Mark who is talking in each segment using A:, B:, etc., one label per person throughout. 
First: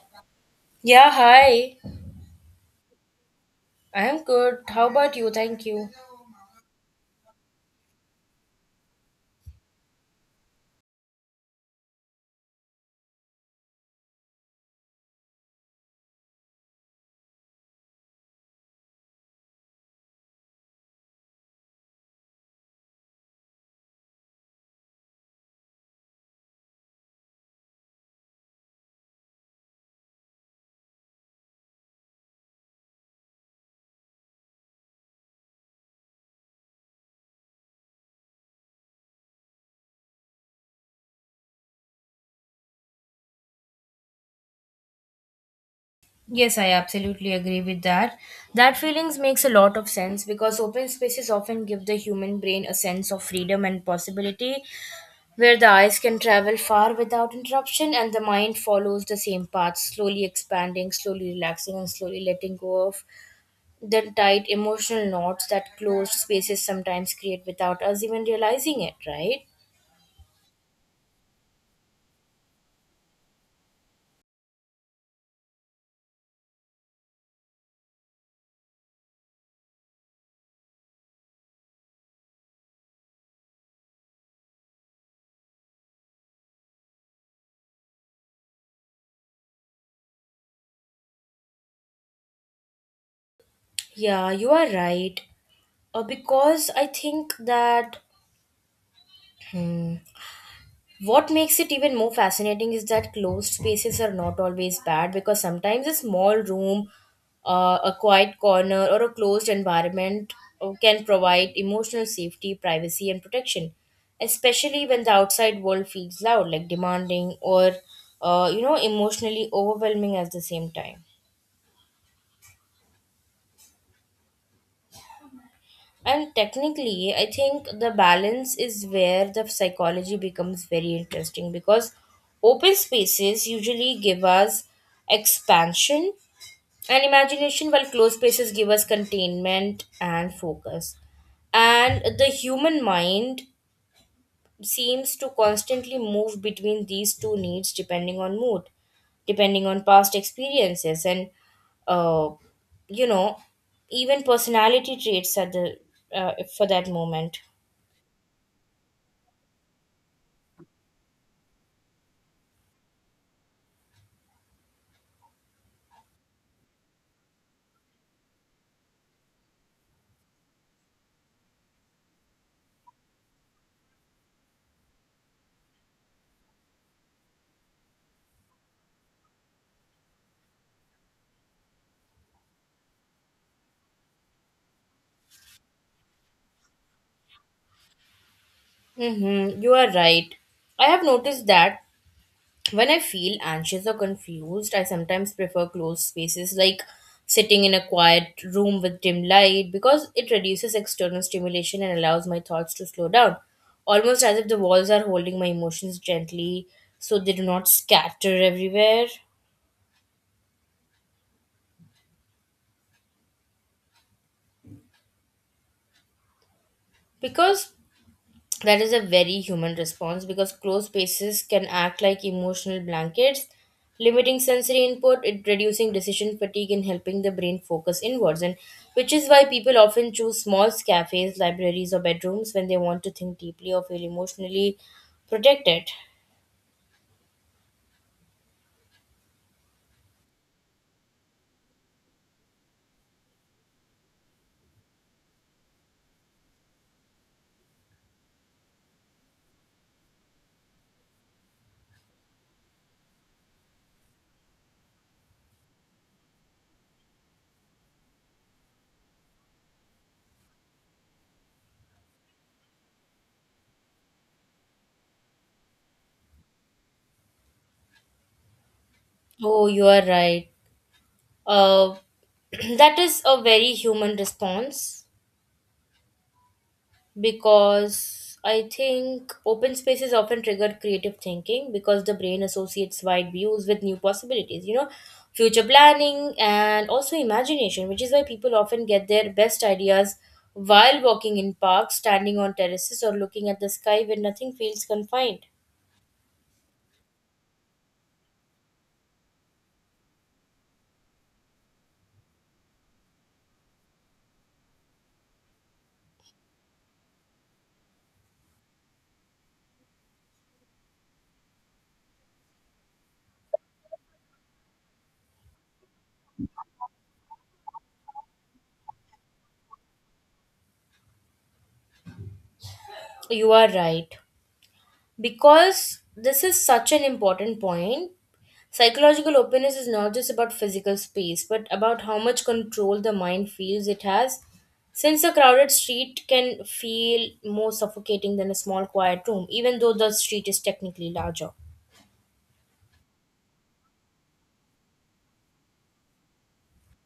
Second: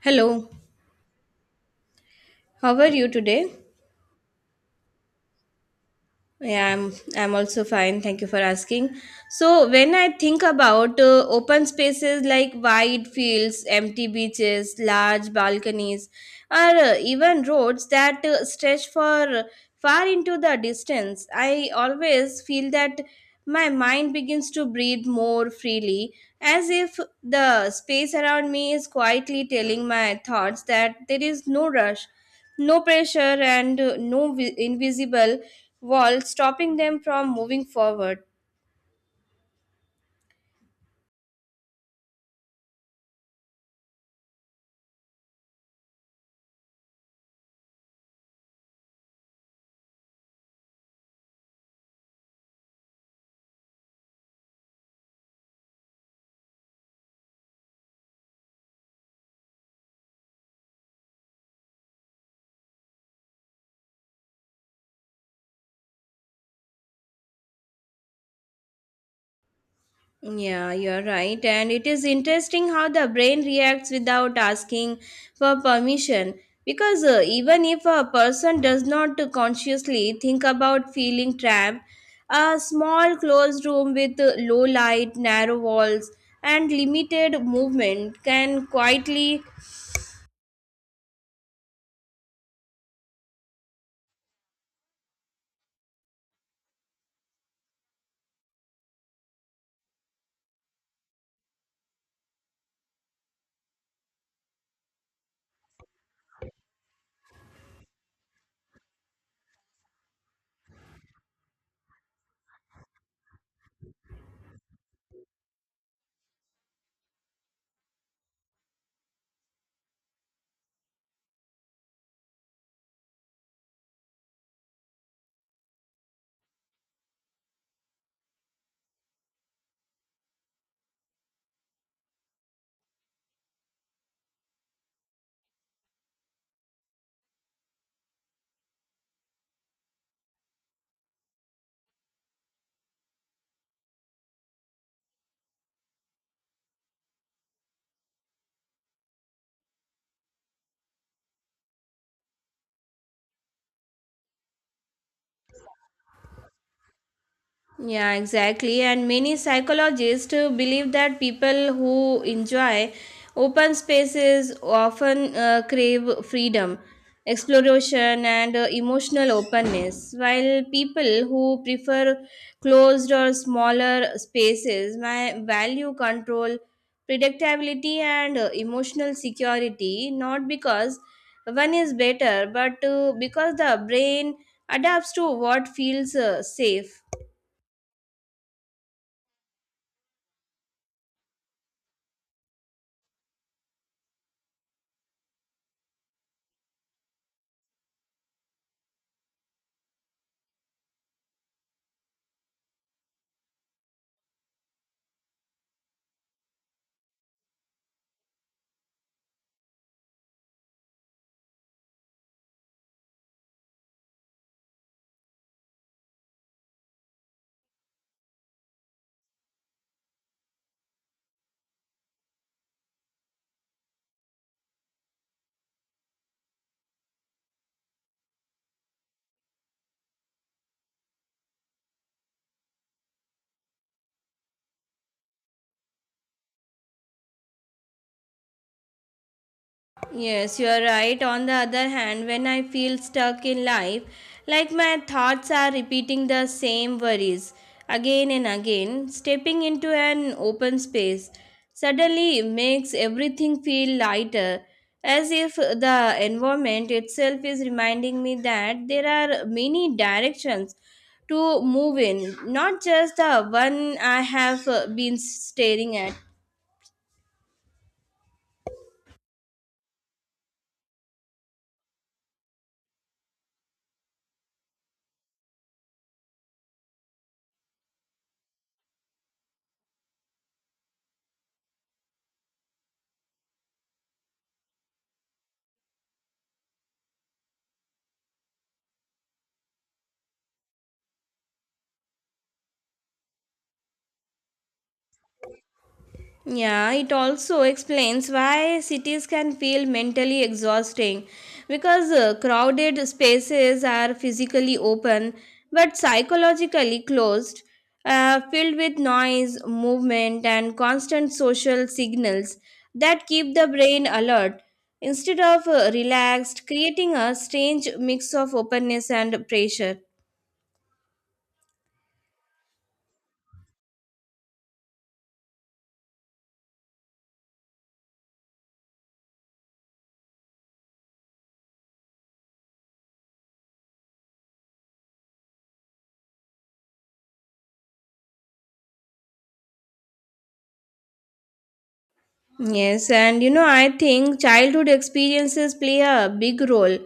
A: Hello,
B: Yeah, hi.
A: how are you today?
B: I am good. How about you? Thank you.
A: Yeah, I'm also fine. Thank you for asking. So when I think about open spaces like wide fields, empty beaches, large balconies, or even roads that stretch for far into the distance, I always feel that my mind begins to breathe more freely, as if the space around me is quietly telling my thoughts that there is no rush, no pressure, and no invisible wall stopping them from moving forward.
B: Yes, I absolutely agree with that. That feelings makes a lot of sense because open spaces often give the human brain a sense of freedom and possibility where the eyes can travel far without interruption and the mind follows the same path, slowly expanding, slowly relaxing and slowly letting go of the tight emotional knots that closed spaces sometimes create without us even realizing it, right?
A: Yeah, you're right. And it is interesting how the brain reacts without asking for permission. Because even if a person does not consciously think about feeling trapped, a small closed room with low light, narrow walls, and limited movement can quietly.
B: Yeah, you are right. Because I think that Hmm. What makes it even more fascinating is that closed spaces are not always bad because sometimes a small room, a quiet corner, or a closed environment can provide emotional safety, privacy, and protection, especially when the outside world feels loud, like demanding or emotionally overwhelming at the same time. And technically, I think the balance is where the psychology becomes very interesting because open spaces usually give us expansion and imagination, while closed spaces give us containment and focus. And the human mind seems to constantly move between these two needs depending on mood, depending on past experiences, and uh, you know, even personality traits at the for that moment.
A: Yeah, exactly. And many psychologists believe that people who enjoy open spaces often crave freedom, exploration, and emotional openness, while people who prefer closed or smaller spaces may value control, predictability, and emotional security, not because one is better, but because the brain adapts to what feels safe.
B: Mm-hmm, you are right. I have noticed that when I feel anxious or confused, I sometimes prefer closed spaces like sitting in a quiet room with dim light because it reduces external stimulation and allows my thoughts to slow down, almost as if the walls are holding my emotions gently so they do not scatter everywhere. Because That is a very human response because closed spaces can act like emotional blankets, limiting sensory input, it reducing decision fatigue and helping the brain focus inwards. And which is why people often choose small cafes, libraries, or bedrooms when they want to think deeply or feel emotionally protected.
A: Yes, you are right. On the other hand, when I feel stuck in life, like my thoughts are repeating the same worries again and again, stepping into an open space suddenly makes everything feel lighter, as if the environment itself is reminding me that there are many directions to move in, not just the one I have been staring at.
B: Oh, you are right. Uh, that is a very human response. Because I think open spaces often trigger creative thinking because the brain associates wide views with new possibilities, you know, future planning and also imagination, which is why people often get their best ideas while walking in parks, standing on terraces, or looking at the sky when nothing feels confined.
A: Yeah, it also explains why cities can feel mentally exhausting because crowded spaces are physically open but psychologically closed, filled with noise, movement, and constant social signals that keep the brain alert instead of relaxed, creating a strange mix of openness and pressure.
B: You are right. Because this is such an important point, psychological openness is not just about physical space, but about how much control the mind feels it has. Since a crowded street can feel more suffocating than a small quiet room, even though the street is technically larger.
A: Yes, and you know, I think childhood experiences play a big role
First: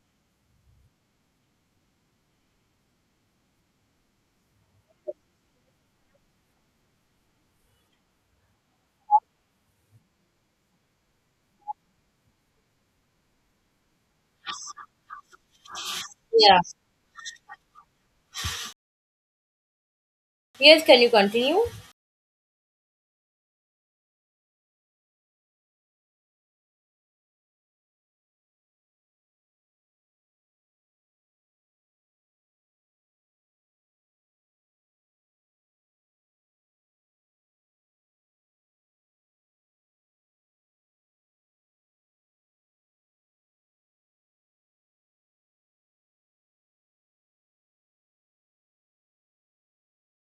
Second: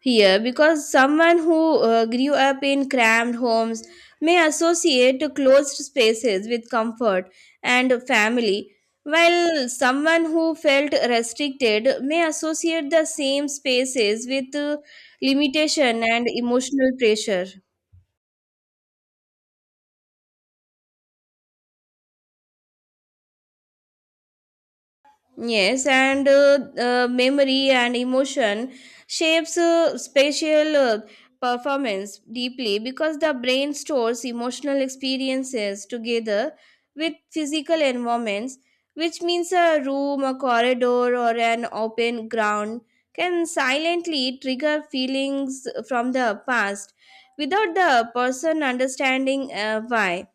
A: here because someone who grew up in cramped homes may associate closed spaces with comfort and family, while someone who felt restricted may associate the same spaces with limitation and
B: Yeah.
A: emotional pressure.
B: Yes, can you continue?
A: Yes, and memory and emotion shapes spatial performance deeply because the brain stores emotional experiences together with physical environments, which means a room, a corridor, or an open ground can silently trigger feelings from the past without the person understanding why,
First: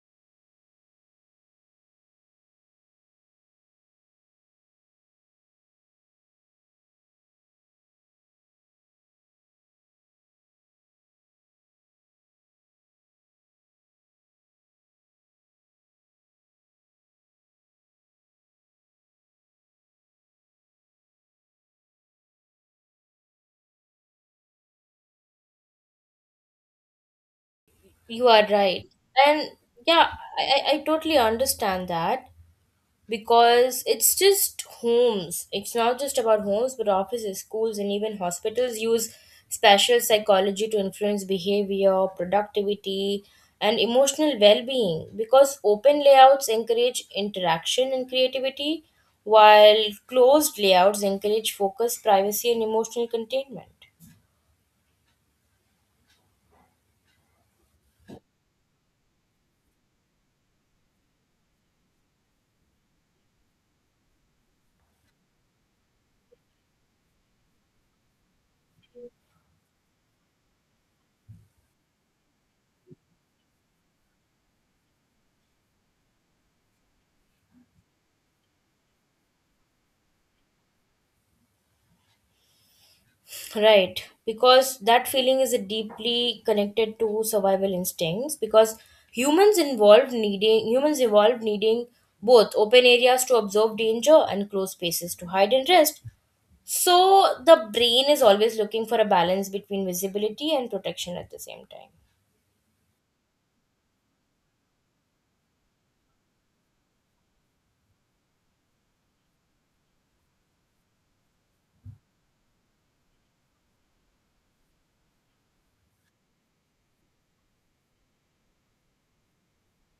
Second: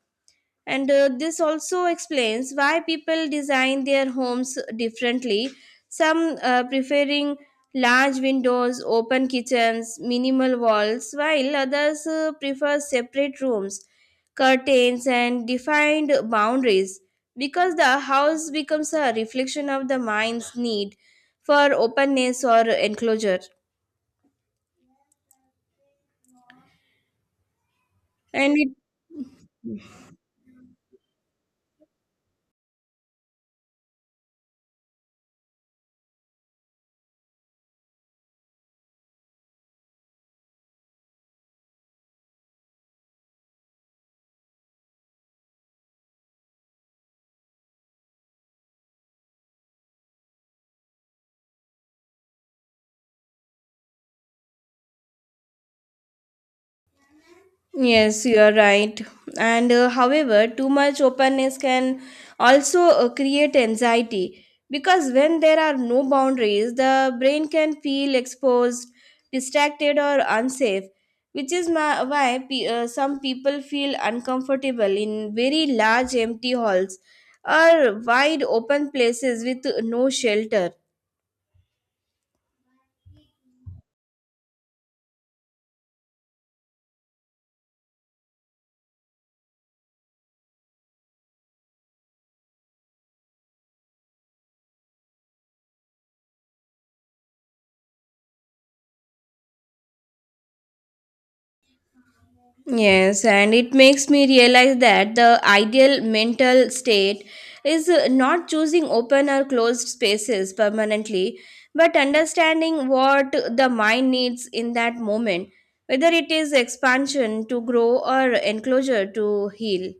A: and this also explains why people design their homes differently, some preferring large windows, open kitchens, minimal walls, while others prefer separate rooms, curtains, and defined boundaries, because the house becomes a reflection of the mind's need for openness or enclosure.
B: You are
A: And it.
B: right. And yeah, I totally understand that. Because it's just homes. It's not just about homes, but offices, schools, and even hospitals use special psychology to influence behavior, productivity, and emotional well being because open layouts encourage interaction and creativity, while closed layouts encourage focus, privacy, and emotional containment.
A: Yes, you are right. And however, too much openness can also create anxiety because when there are no boundaries, the brain can feel exposed, distracted, or unsafe, which is some people feel uncomfortable in very large empty halls or wide open places with no shelter.
B: Right, because that feeling is deeply connected to survival instincts. Because humans evolved needing both open areas to absorb danger and closed spaces to hide and rest. So the brain is always looking for a balance between visibility and protection at the same time.
A: Yes, and it makes me realize that the ideal mental state is not choosing open or closed spaces permanently, but understanding what the mind needs in that moment, whether it is expansion to grow or enclosure to heal.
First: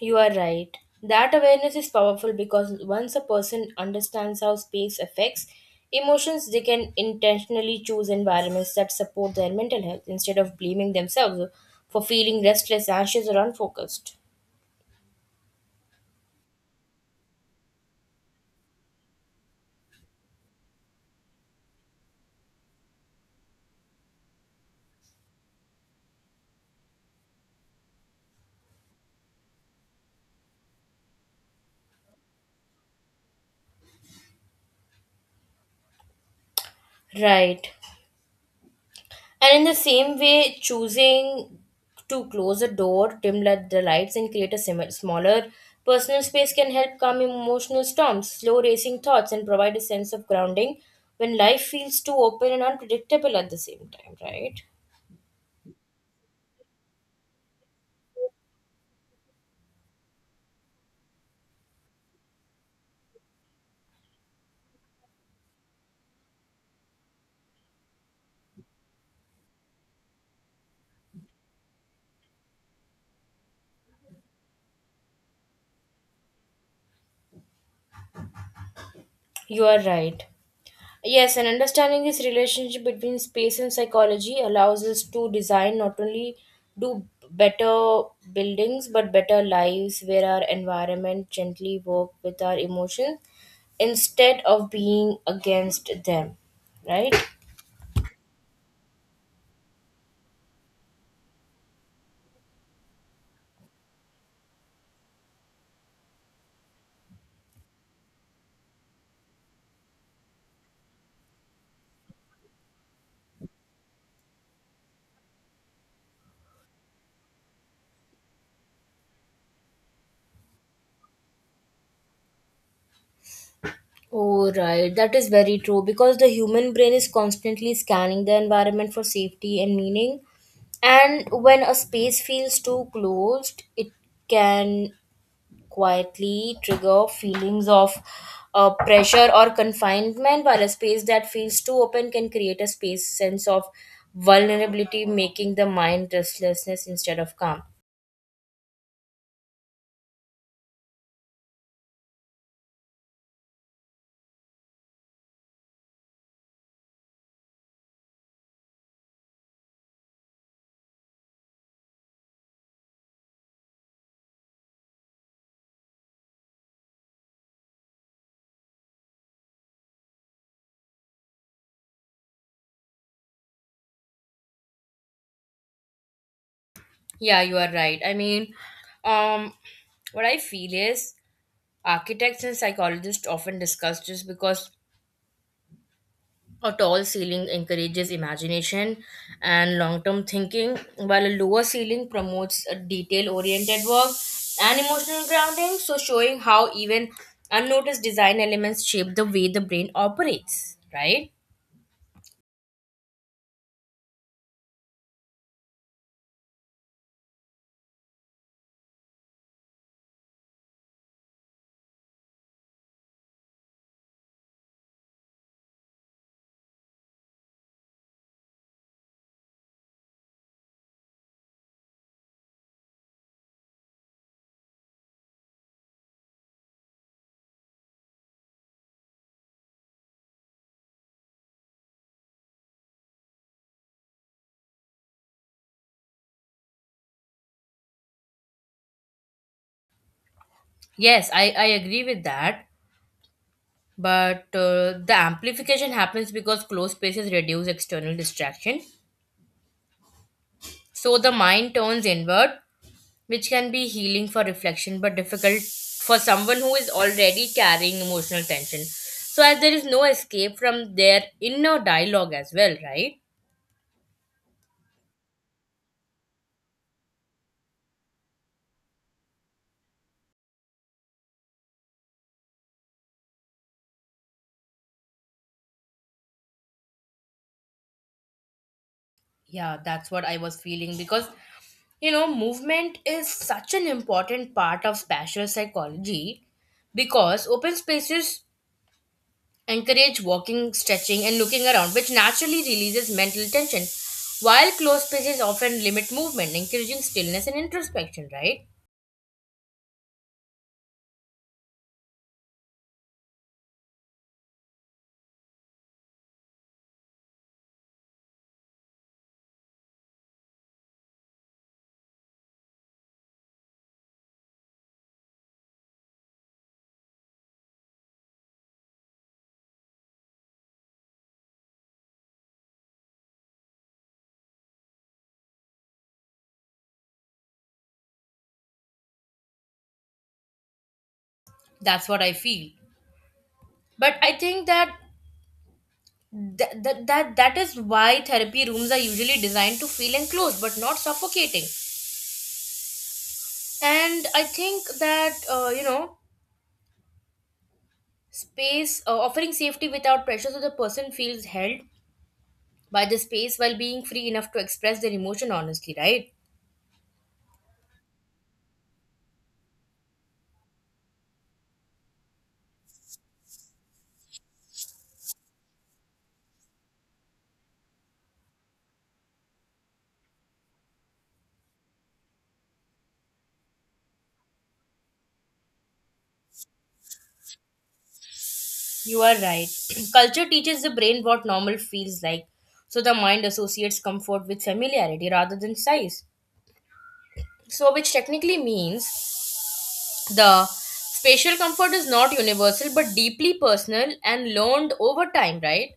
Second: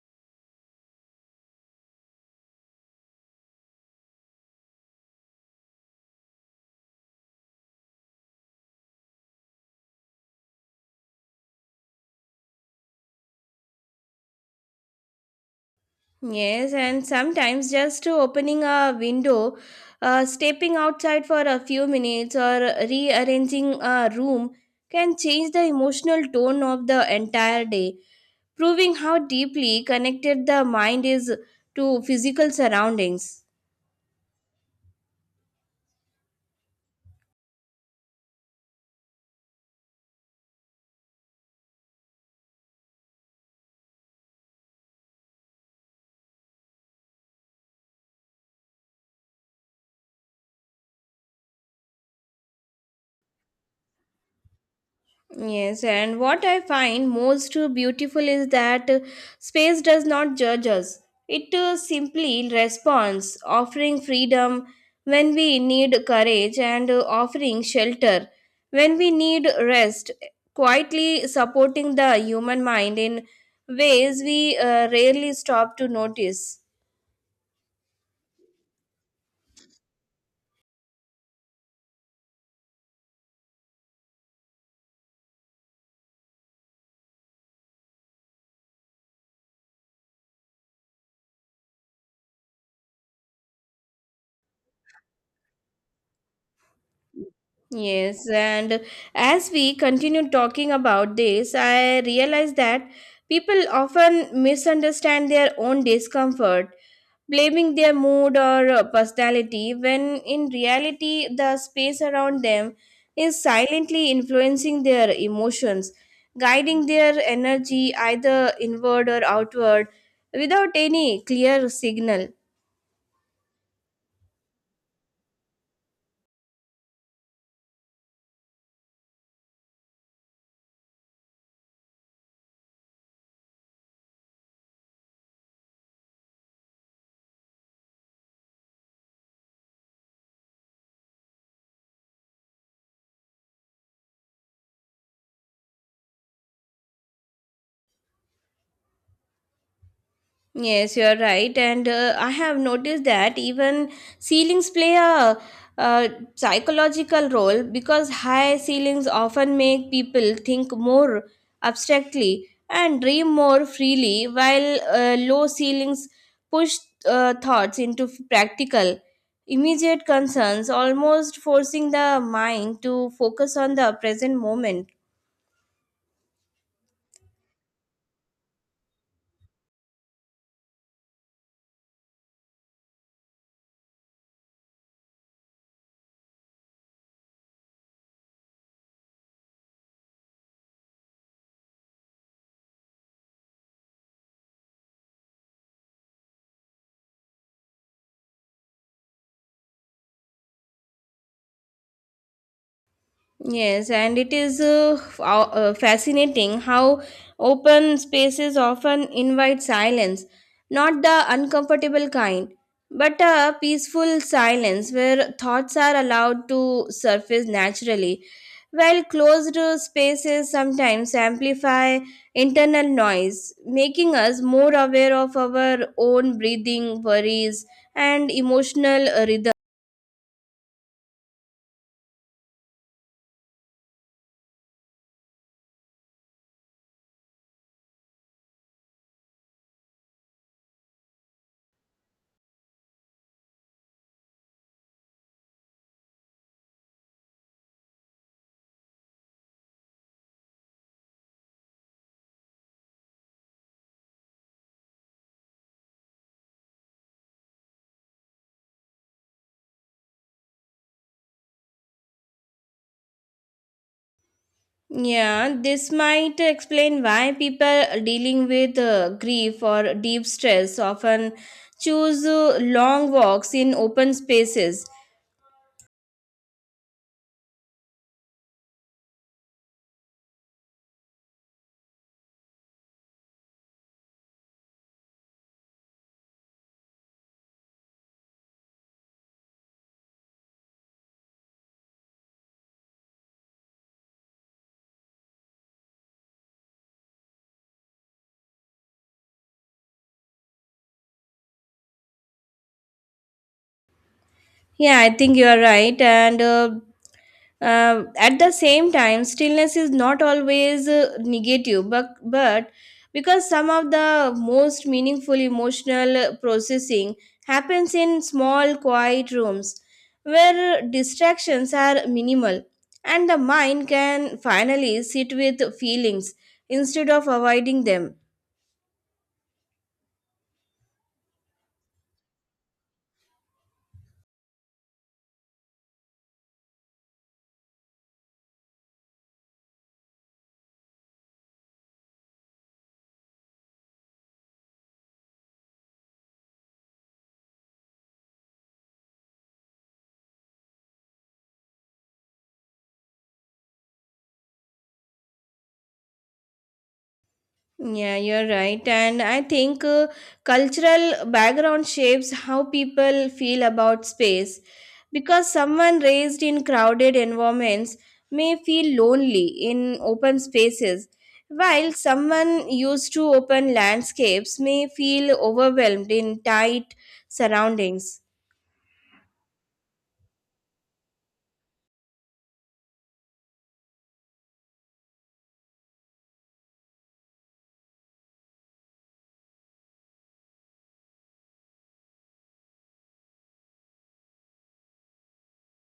B: You are right. That awareness is powerful because once a person understands how space affects emotions, they can intentionally choose environments that support their mental health instead of blaming themselves for feeling restless, anxious, or unfocused.
A: Yes, and sometimes just opening a window, stepping outside for a few minutes, or rearranging a room can change the emotional tone of the entire day, proving how deeply connected the mind is to physical surroundings.
B: Right. And in the same way, choosing to close a door, dim let the lights, and create a smaller personal space can help calm emotional storms, slow racing thoughts, and provide a sense of grounding when life feels too open and unpredictable at the same time, right?
A: Yes, and what I find most beautiful is that space does not judge us. It simply responds, offering freedom when we need courage, and offering shelter when we need rest, quietly supporting the human mind in ways we rarely stop to notice.
B: You are right. Yes, and understanding this relationship between space and psychology allows us to design not only do better buildings but better lives where our environment gently work with our emotions instead of being against them, right?
A: Yes, and as we continue talking about this, I realize that people often misunderstand their own discomfort, blaming their mood or personality, when in reality, the space around them is silently influencing their emotions, guiding their energy either inward or outward without any clear signal.
B: Oh, right. That is very true because the human brain is constantly scanning the environment for safety and meaning. And when a space feels too closed, it can quietly trigger feelings of pressure or confinement, while a space that feels too open can create a space sense of vulnerability, making the mind restlessness instead of calm.
A: Yes, you are right. And I have noticed that even ceilings play a, uh psychological role because high ceilings often make people think more abstractly and dream more freely, while low ceilings push thoughts into practical, immediate concerns, almost forcing the mind to focus on the present moment.
B: Yeah, you are right. I mean, um, what I feel is architects and psychologists often discuss this because a tall ceiling encourages imagination and long term thinking, while a lower ceiling promotes a detail oriented work and emotional grounding, so showing how even unnoticed design elements shape the way the brain operates, right?
A: Yes, and it is fascinating how open spaces often invite silence, not the uncomfortable kind, but a peaceful silence where thoughts are allowed to surface naturally, while closed spaces sometimes amplify internal noise, making us more aware of our own breathing, worries, and emotional rhythm.
B: Yes, I agree with that, but the amplification happens because closed spaces reduce external distraction, so the mind turns inward which can be healing for reflection but difficult for someone who is already carrying emotional tension. So, as there is no escape from their inner dialogue as well, right?
A: Yeah, this might explain why people dealing with grief or deep stress often choose long walks in open spaces.
B: Yeah, that's what I was feeling because you know, movement is such an important part of spatial psychology because open spaces encourage walking, stretching, and looking around, which naturally releases mental tension, while closed spaces often limit movement, encouraging stillness and introspection, right?
A: Yeah, I think you are right. And at the same time, stillness is not always negative, but because some of the most meaningful emotional processing happens in small, quiet rooms where distractions are minimal and the mind can finally sit with feelings instead of avoiding them.
B: That's what I feel. But I think that th- that that that is why therapy rooms are usually designed to feel enclosed but not suffocating and I think that space offering safety without pressure so the person feels held by the space while being free enough to express their emotion honestly, right?
A: Yeah, you're right. And I think cultural background shapes how people feel about space because someone raised in crowded environments may feel lonely in open spaces, while someone used to open landscapes may feel overwhelmed in tight surroundings.
B: You are right. Culture teaches the brain what normal feels like so the mind associates comfort with familiarity rather than size so which technically means the spatial comfort is not universal but deeply personal and learned over time, right?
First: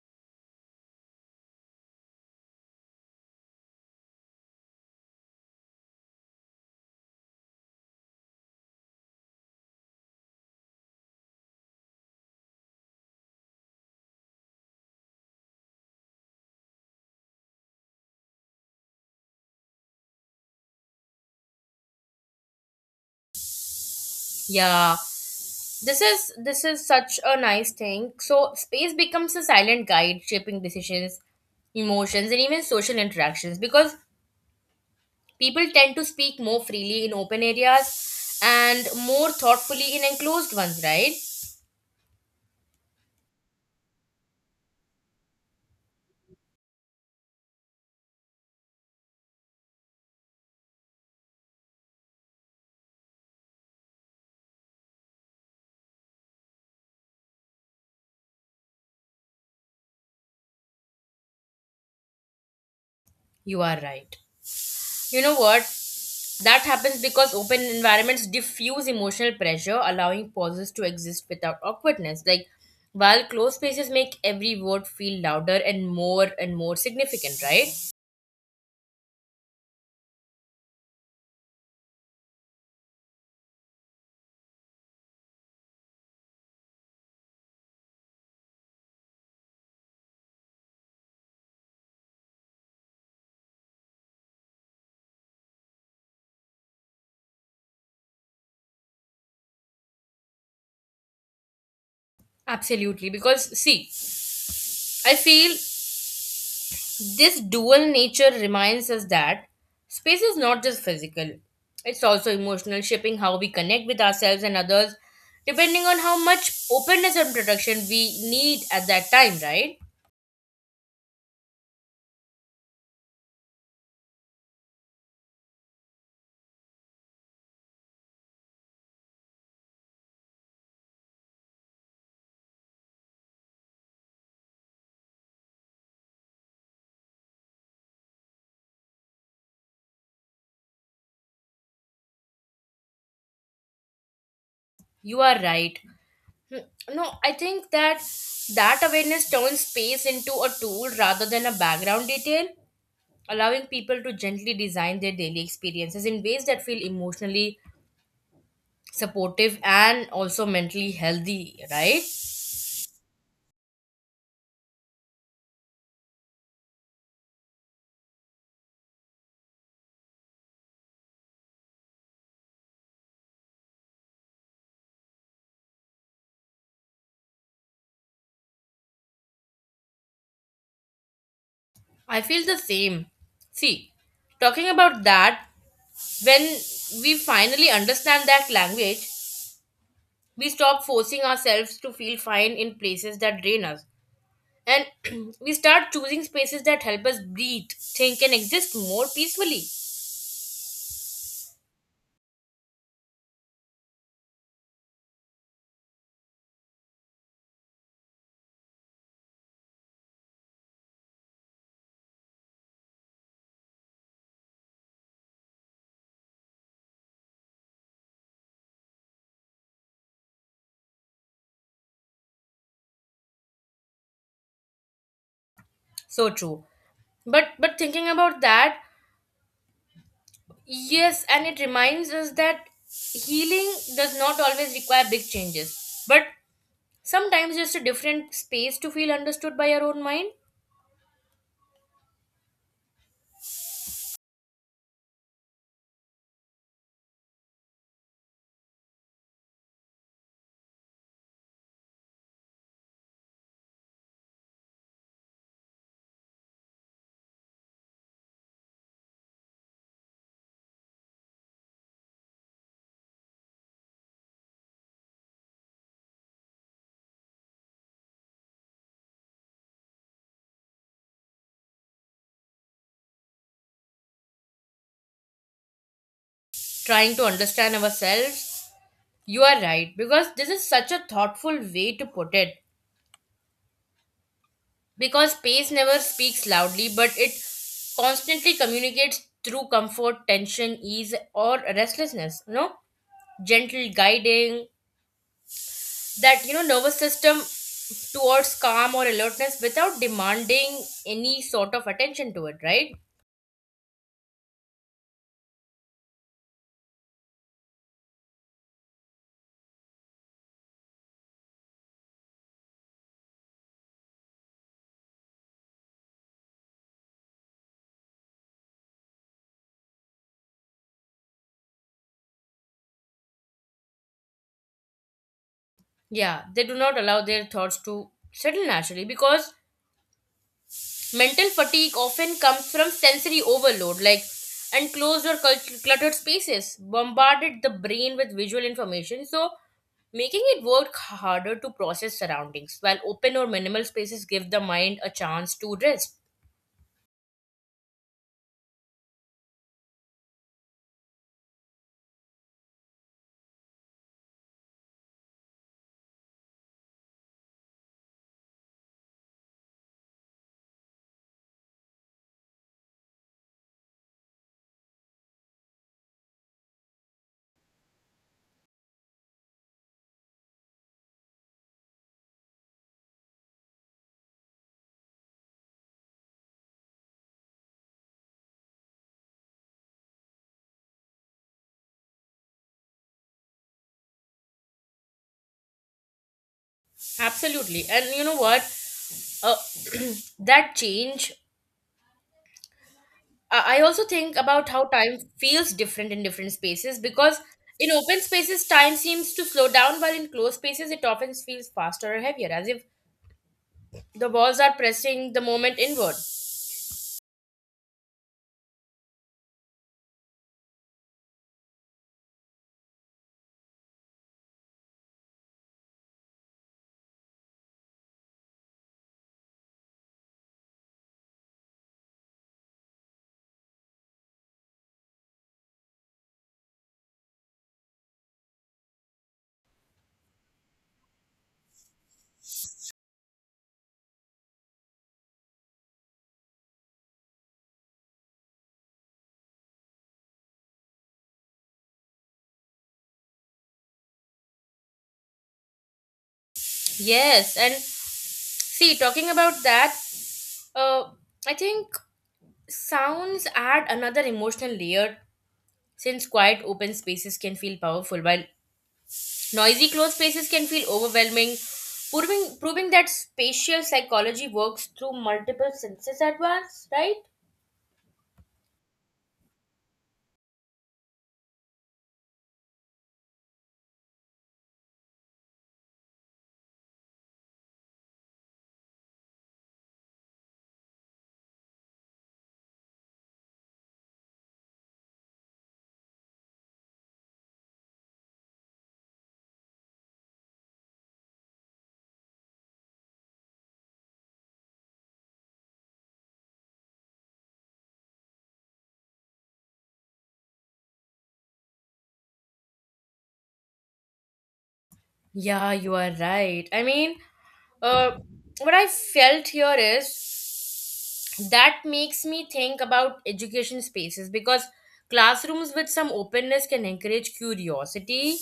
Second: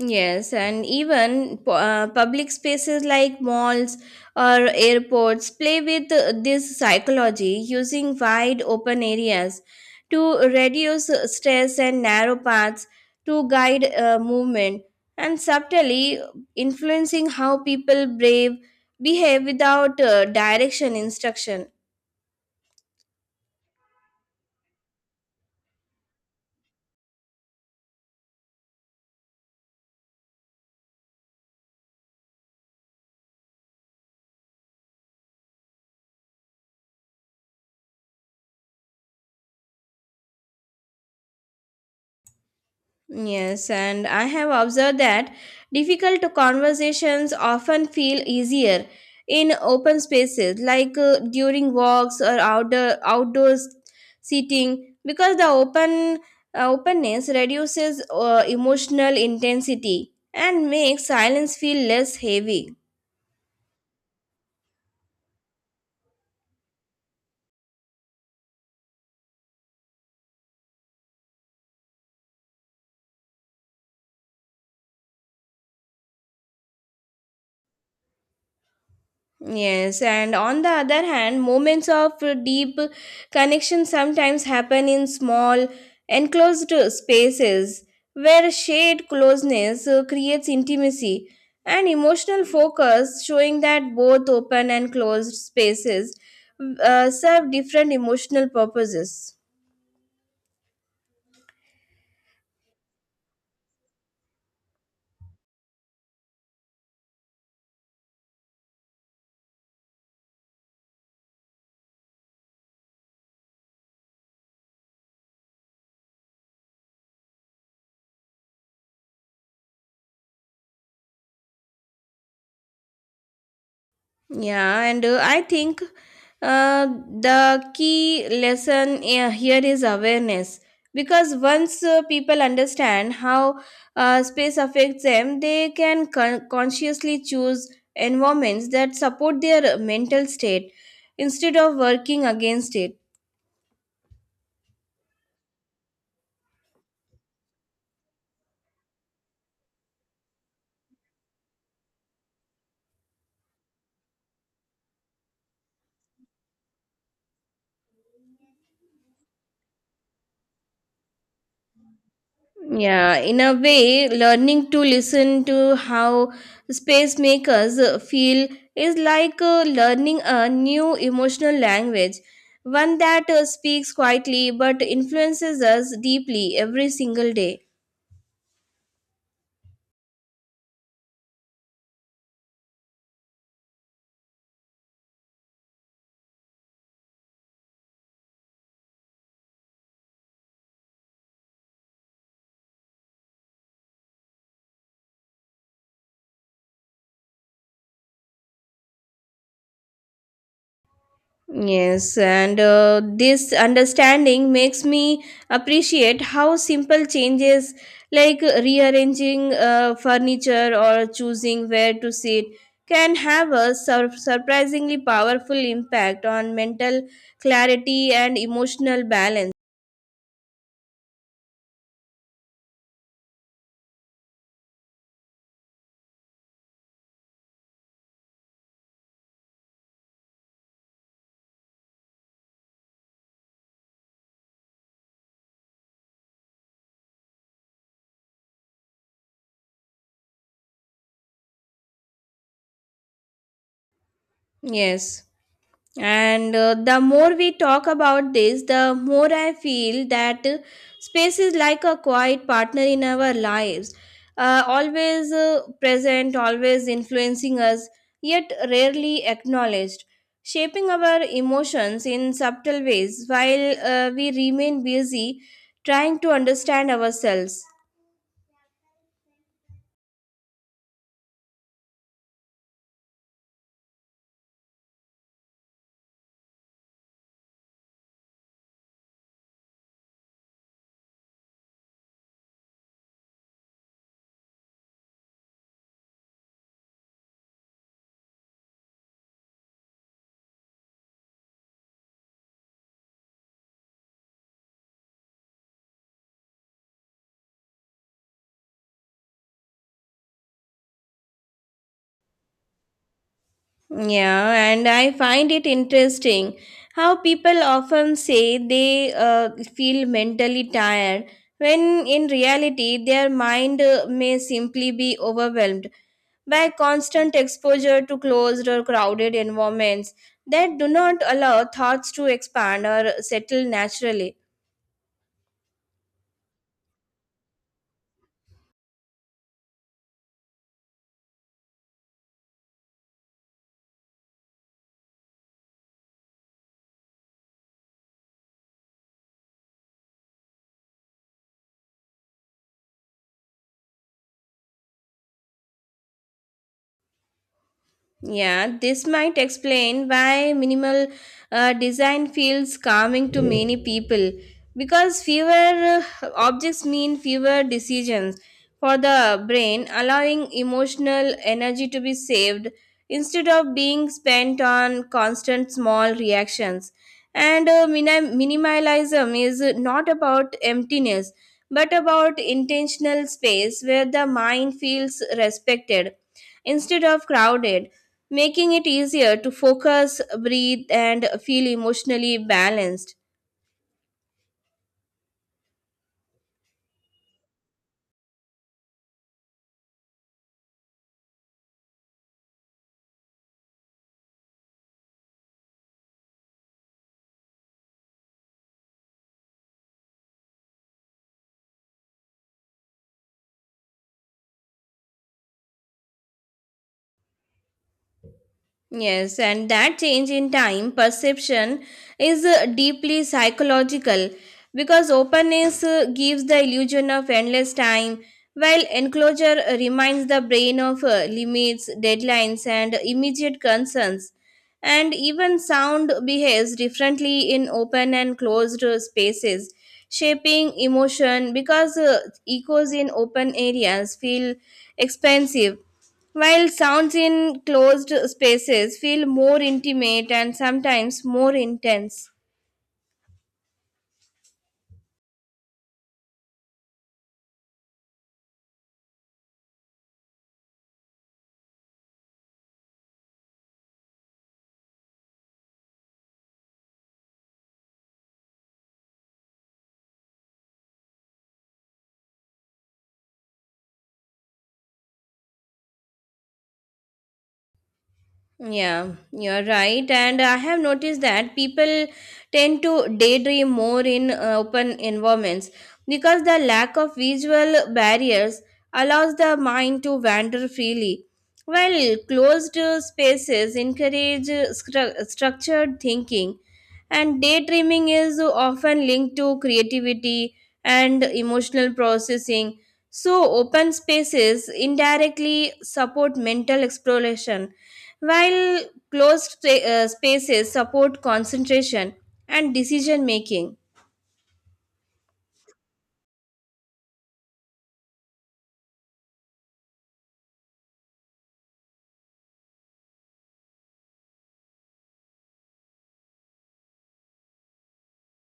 A: Yes, and even public spaces like malls or airports play with this psychology, using wide open areas to reduce stress and narrow paths to guide movement and subtly influencing how people brave behave without direction, instruction.
B: Yeah. This is such a nice thing. So space becomes a silent guide shaping decisions, emotions and even social interactions because people tend to speak more freely in open areas and more thoughtfully in enclosed ones, right?
A: Yes, and I have observed that difficult conversations often feel easier in open spaces like during walks or outdoors seating, because the open openness reduces emotional intensity and makes silence feel less heavy.
B: You are right. You know what? That happens because open environments diffuse emotional pressure, allowing pauses to exist without awkwardness. Like, while closed spaces make every word feel louder and more significant, right?
A: Yes, and on the other hand, moments of deep connection sometimes happen in small, enclosed spaces where shared closeness creates intimacy and emotional focus, showing that both open and closed spaces serve different emotional purposes.
B: Absolutely. Because, see, I feel this dual nature reminds us that space is not just physical, it's also emotional, shaping how we connect with ourselves and others, depending on how much openness and protection we need at that time, right?
A: Yeah, and I think the key lesson here is awareness because once people understand how space affects them, they can consciously choose environments that support their mental state instead of working against it.
B: You are right. No, I think that that awareness turns space into a tool rather than a background detail, allowing people to gently design their daily experiences in ways that feel emotionally supportive and also mentally healthy, right?
A: Yeah, in a way, learning to listen to how space makers feel is like learning a new emotional language, one that speaks quietly but influences us deeply every single day.
B: I feel the same. See, talking about that, when we finally understand that language, we stop forcing ourselves to feel fine in places that drain us and we start choosing spaces that help us breathe think and exist more peacefully.
A: Yes, and this understanding makes me appreciate how simple changes like rearranging furniture or choosing where to sit can have a surprisingly powerful impact on mental clarity and emotional balance.
B: So true. But thinking about that, yes and it reminds us that healing does not always require big changes but sometimes just a different space to feel understood by our own mind
A: Yes. And the more we talk about this, the more I feel that space is like a quiet partner in our lives, always present, always influencing us, yet rarely acknowledged, shaping our emotions in subtle ways while we remain busy trying to understand ourselves.
B: trying to understand ourselves. You are right because this is such a thoughtful way to put it because space never speaks loudly but it constantly communicates through comfort tension ease or restlessness, you know, gentle guiding that, you know, nervous system towards calm or alertness without demanding any sort of attention to it, right?
A: Yeah, and I find it interesting how people often say they feel mentally tired when in reality their mind may simply be overwhelmed by constant exposure to closed or crowded environments that do not allow thoughts to expand or settle naturally.
B: Yeah, they do not allow their thoughts to settle naturally because mental fatigue often comes from sensory overload, like enclosed or cluttered spaces, bombarded the brain with visual information, so making it work harder to process surroundings, while open or minimal spaces give the mind a chance to rest.
A: Yeah, this might explain why minimal design feels calming to many people because fewer objects mean fewer decisions for the brain, allowing emotional energy to be saved instead of being spent on constant small reactions. And minimalism is not about emptiness but about intentional space where the mind feels respected instead of crowded, making it easier to focus, breathe, and feel emotionally balanced.
B: Absolutely. And you know what? Uh, that change, I also think about how time feels different in different spaces because in open spaces, time seems to slow down, while in closed spaces, it often feels faster or heavier, as if the walls are pressing the moment inward.
A: Yes, and that change in time perception is deeply psychological because openness gives the illusion of endless time, while enclosure reminds the brain of limits, deadlines, and immediate concerns. And even sound behaves differently in open and closed spaces, shaping emotion because echoes in open areas feel expansive, while sounds in closed spaces feel more intimate and sometimes more intense.
B: Yes, and see, talking about that, uh, I think sounds add another emotional layer since quiet open spaces can feel powerful while noisy closed spaces can feel overwhelming, proving that spatial psychology works through multiple senses at once, right?
A: Yeah, you're right. And I have noticed that people tend to daydream more in open environments because the lack of visual barriers allows the mind to wander freely, while closed spaces encourage structured thinking. And daydreaming is often linked to creativity and emotional processing. So, open spaces indirectly support mental exploration, while spaces support concentration and decision making.
B: Yeah, you are right. I mean, uh, what I felt here is that makes me think about education spaces because classrooms with some openness can encourage curiosity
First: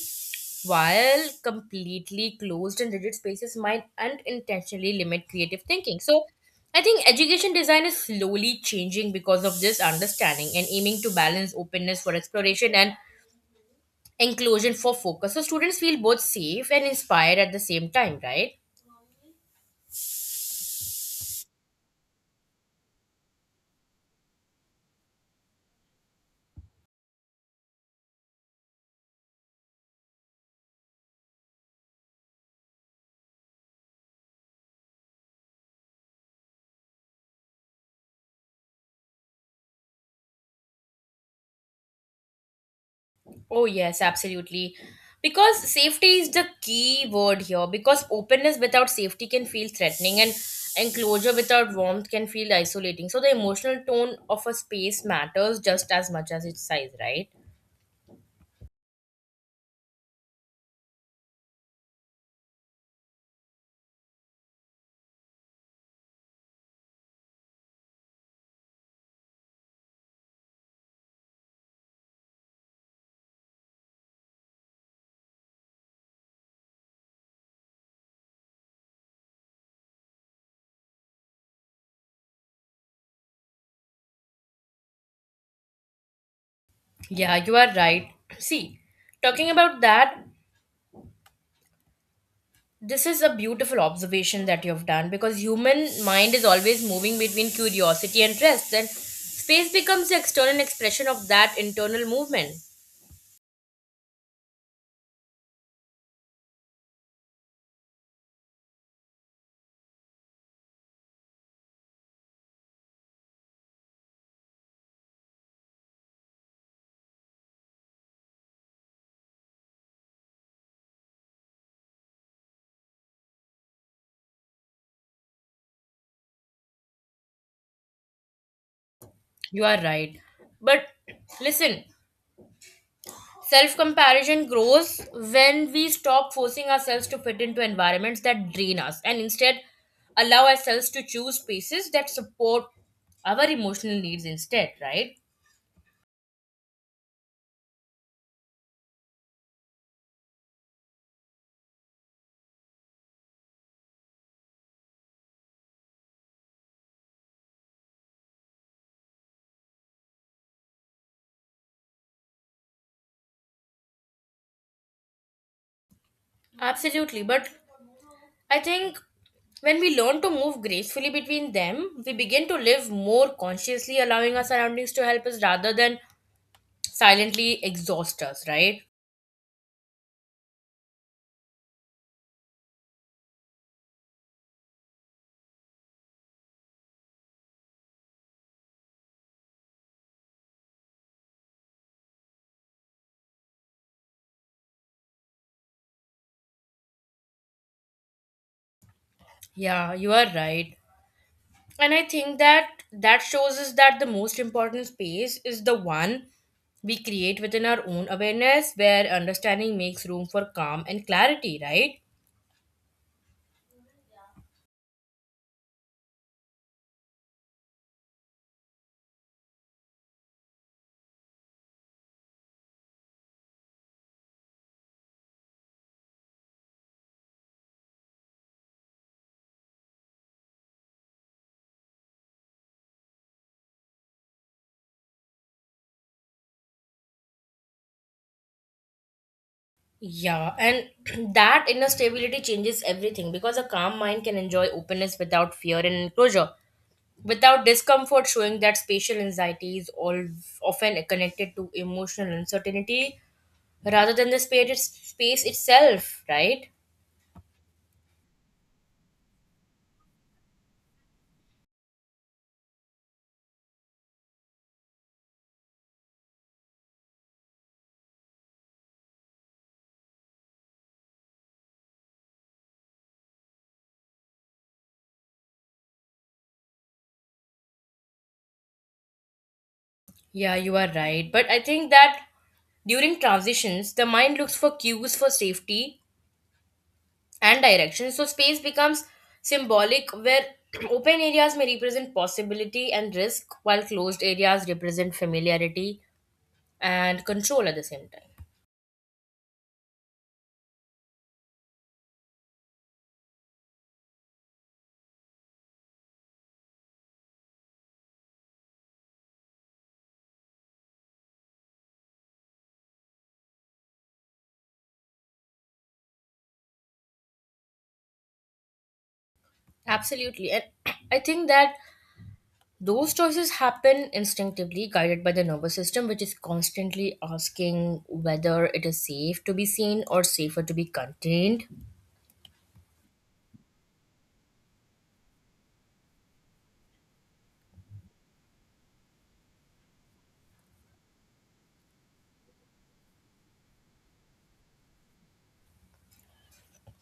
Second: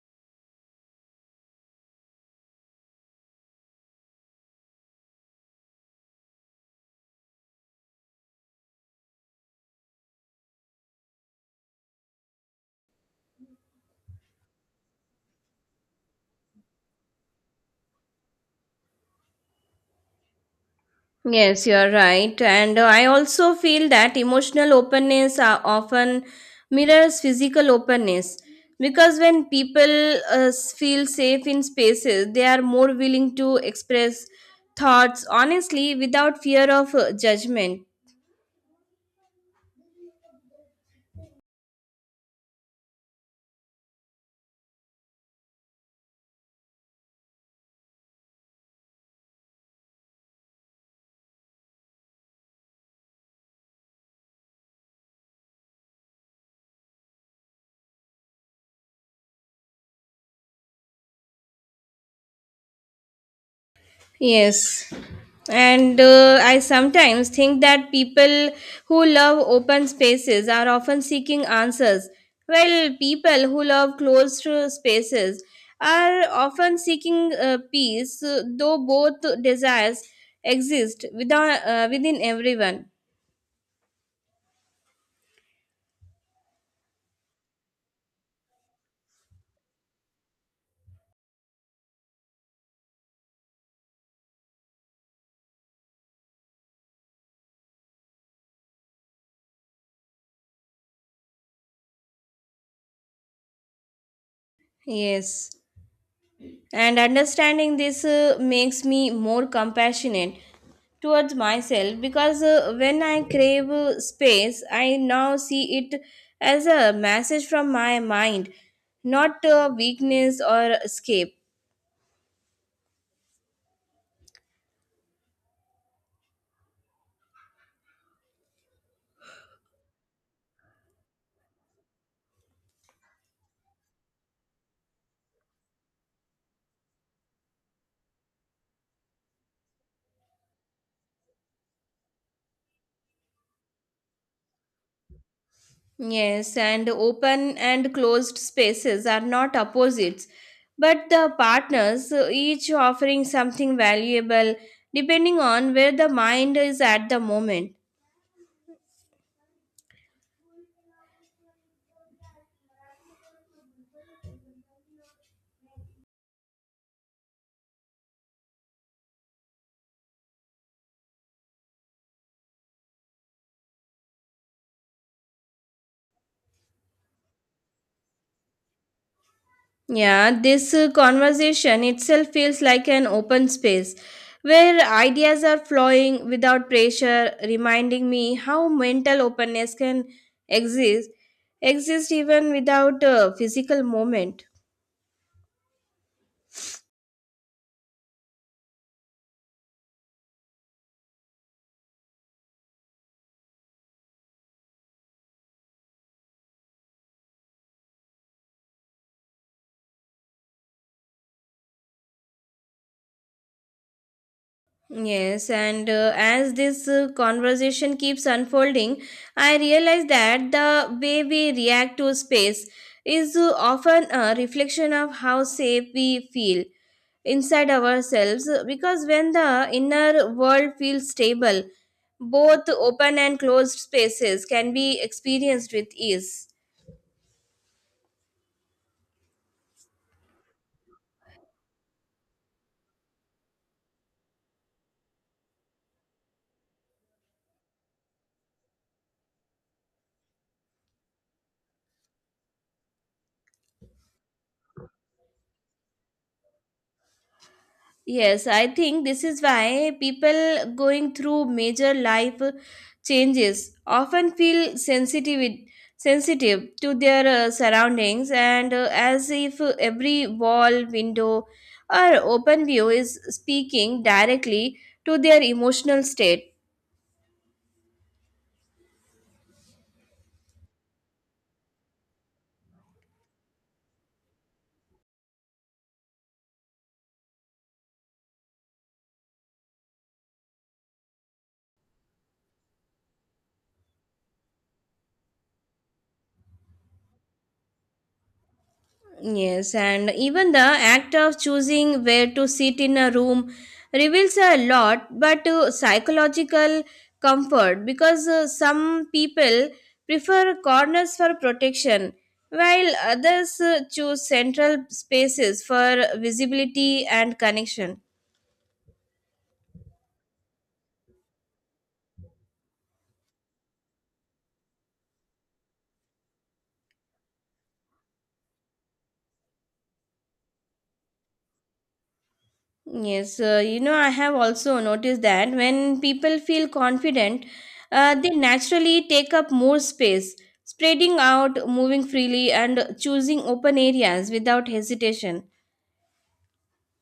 B: while completely closed and rigid spaces might unintentionally limit creative thinking. So I think education design is slowly changing because of this understanding and aiming to balance openness for exploration and inclusion for focus so students feel both safe and inspired at the same time, right?
A: Yes, you're right. And I also feel that emotional openness are often mirrors physical openness because when people feel safe in spaces, they are more willing to express thoughts honestly without fear of judgment.
B: Oh, yes, absolutely. Because safety is the key word here. Because openness without safety can feel threatening, and enclosure without warmth can feel isolating. So, the emotional tone of a space matters just as much as its size, right?
A: Yes. And I sometimes think that people who love open spaces are often seeking answers, while people who love closed spaces are often seeking peace, though both desires exist within everyone.
B: Yeah, you are right. See, talking about that, this is a beautiful observation that you've done because human mind is always moving between curiosity and rest, and space becomes the external expression of that internal movement.
A: Yes. And understanding this makes me more compassionate towards myself because when I crave space, I now see it as a message from my mind, not a weakness or escape.
B: You are right. But listen, self comparison grows when we stop forcing ourselves to fit into environments that drain us and instead allow ourselves to choose spaces that support our emotional needs instead, right?
A: Yes, and open and closed spaces are not opposites, but the partners, each offering something valuable depending on where the mind is at the moment.
B: Absolutely. But I think when we learn to move gracefully between them, we begin to live more consciously, allowing our surroundings to help us rather than silently exhaust us, right?
A: Yeah, this conversation itself feels like an open space where ideas are flowing without pressure, reminding me how mental openness can exist exist even without a physical moment.
B: Yeah, you are right. And I think that that shows us that the most important space is the one we create within our own awareness where understanding makes room for calm and clarity, right?
A: Yes, and as this conversation keeps unfolding, I realize that the way we react to space is often a reflection of how safe we feel inside ourselves because when the inner world feels stable, both open and closed spaces can be experienced with ease.
B: Yeah, and that inner stability changes everything because a calm mind can enjoy openness without fear and enclosure without discomfort, showing that spatial anxiety is all often connected to emotional uncertainty rather than the space itself, right?
A: Yes, I think this is why people going through major life changes often feel sensitive to their surroundings, and as if every wall, window, or open view is speaking directly to their emotional state.
B: Yeah, you are right. But I think that during transitions, the mind looks for cues for safety and direction, so space becomes symbolic where open areas may represent possibility and risk, while closed areas represent familiarity and control at the same time.
A: Yes, and even the act of choosing where to sit in a room reveals a lot, but psychological comfort, because some people prefer corners for protection, while others choose central spaces for visibility and connection.
B: Absolutely. And I think that those choices happen instinctively, guided by the nervous system, which is constantly asking whether it is safe to be seen or safer to be contained.
A: Yes, you know, I have also noticed that when people feel confident, they naturally take up more space, spreading out, moving freely, and choosing open areas without hesitation.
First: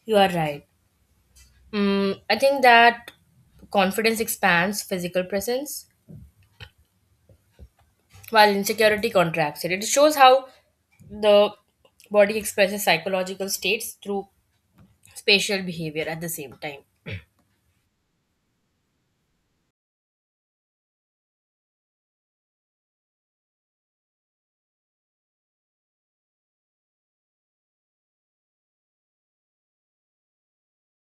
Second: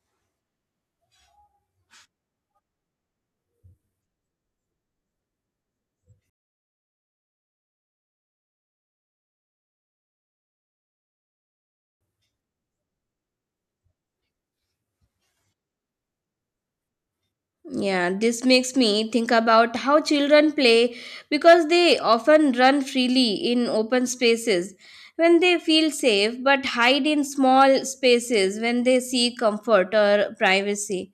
B: You are right. Mm, I think that confidence expands physical presence while insecurity contracts it. It shows how the body expresses psychological states through spatial behavior at the same time.
A: Yeah, this makes me think about how children play because they often run freely in open spaces when they feel safe but hide in small spaces when they seek comfort or privacy.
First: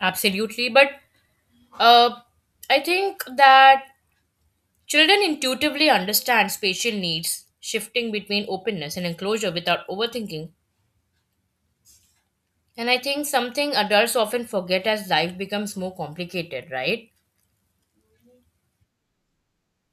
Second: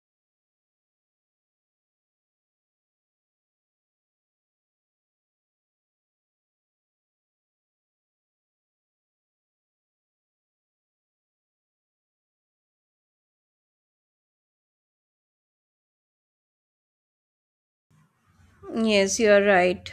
B: Absolutely. But uh, I think that children intuitively understand spatial needs, shifting between openness and enclosure without overthinking. And I think something adults often forget as life becomes more complicated, right?
A: Yes, you are right.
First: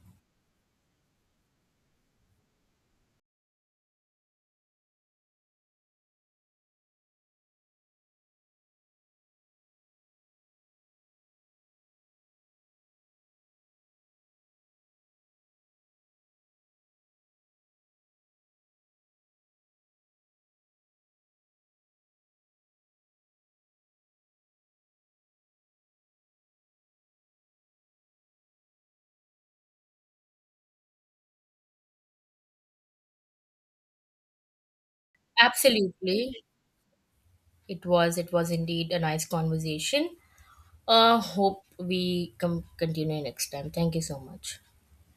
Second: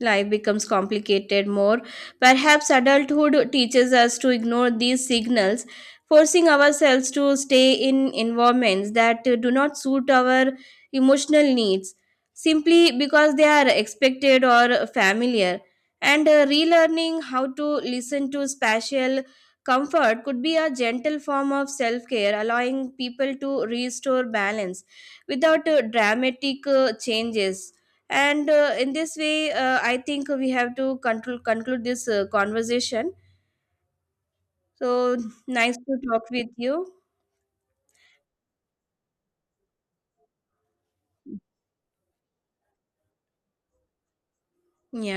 A: Life becomes complicated more. Perhaps adulthood teaches us to ignore these signals, forcing ourselves to stay in environments that do not suit our emotional needs simply because they are expected or familiar. And relearning how to listen to spatial comfort could be a gentle form of self care, allowing people to restore balance without dramatic changes, and in this way I think we have to conclude this conversation. So, nice to talk
B: Absolutely.
A: with you.
B: It was. It was indeed a nice conversation. Hope we come continue next time. Thank you so much.
A: Yeah.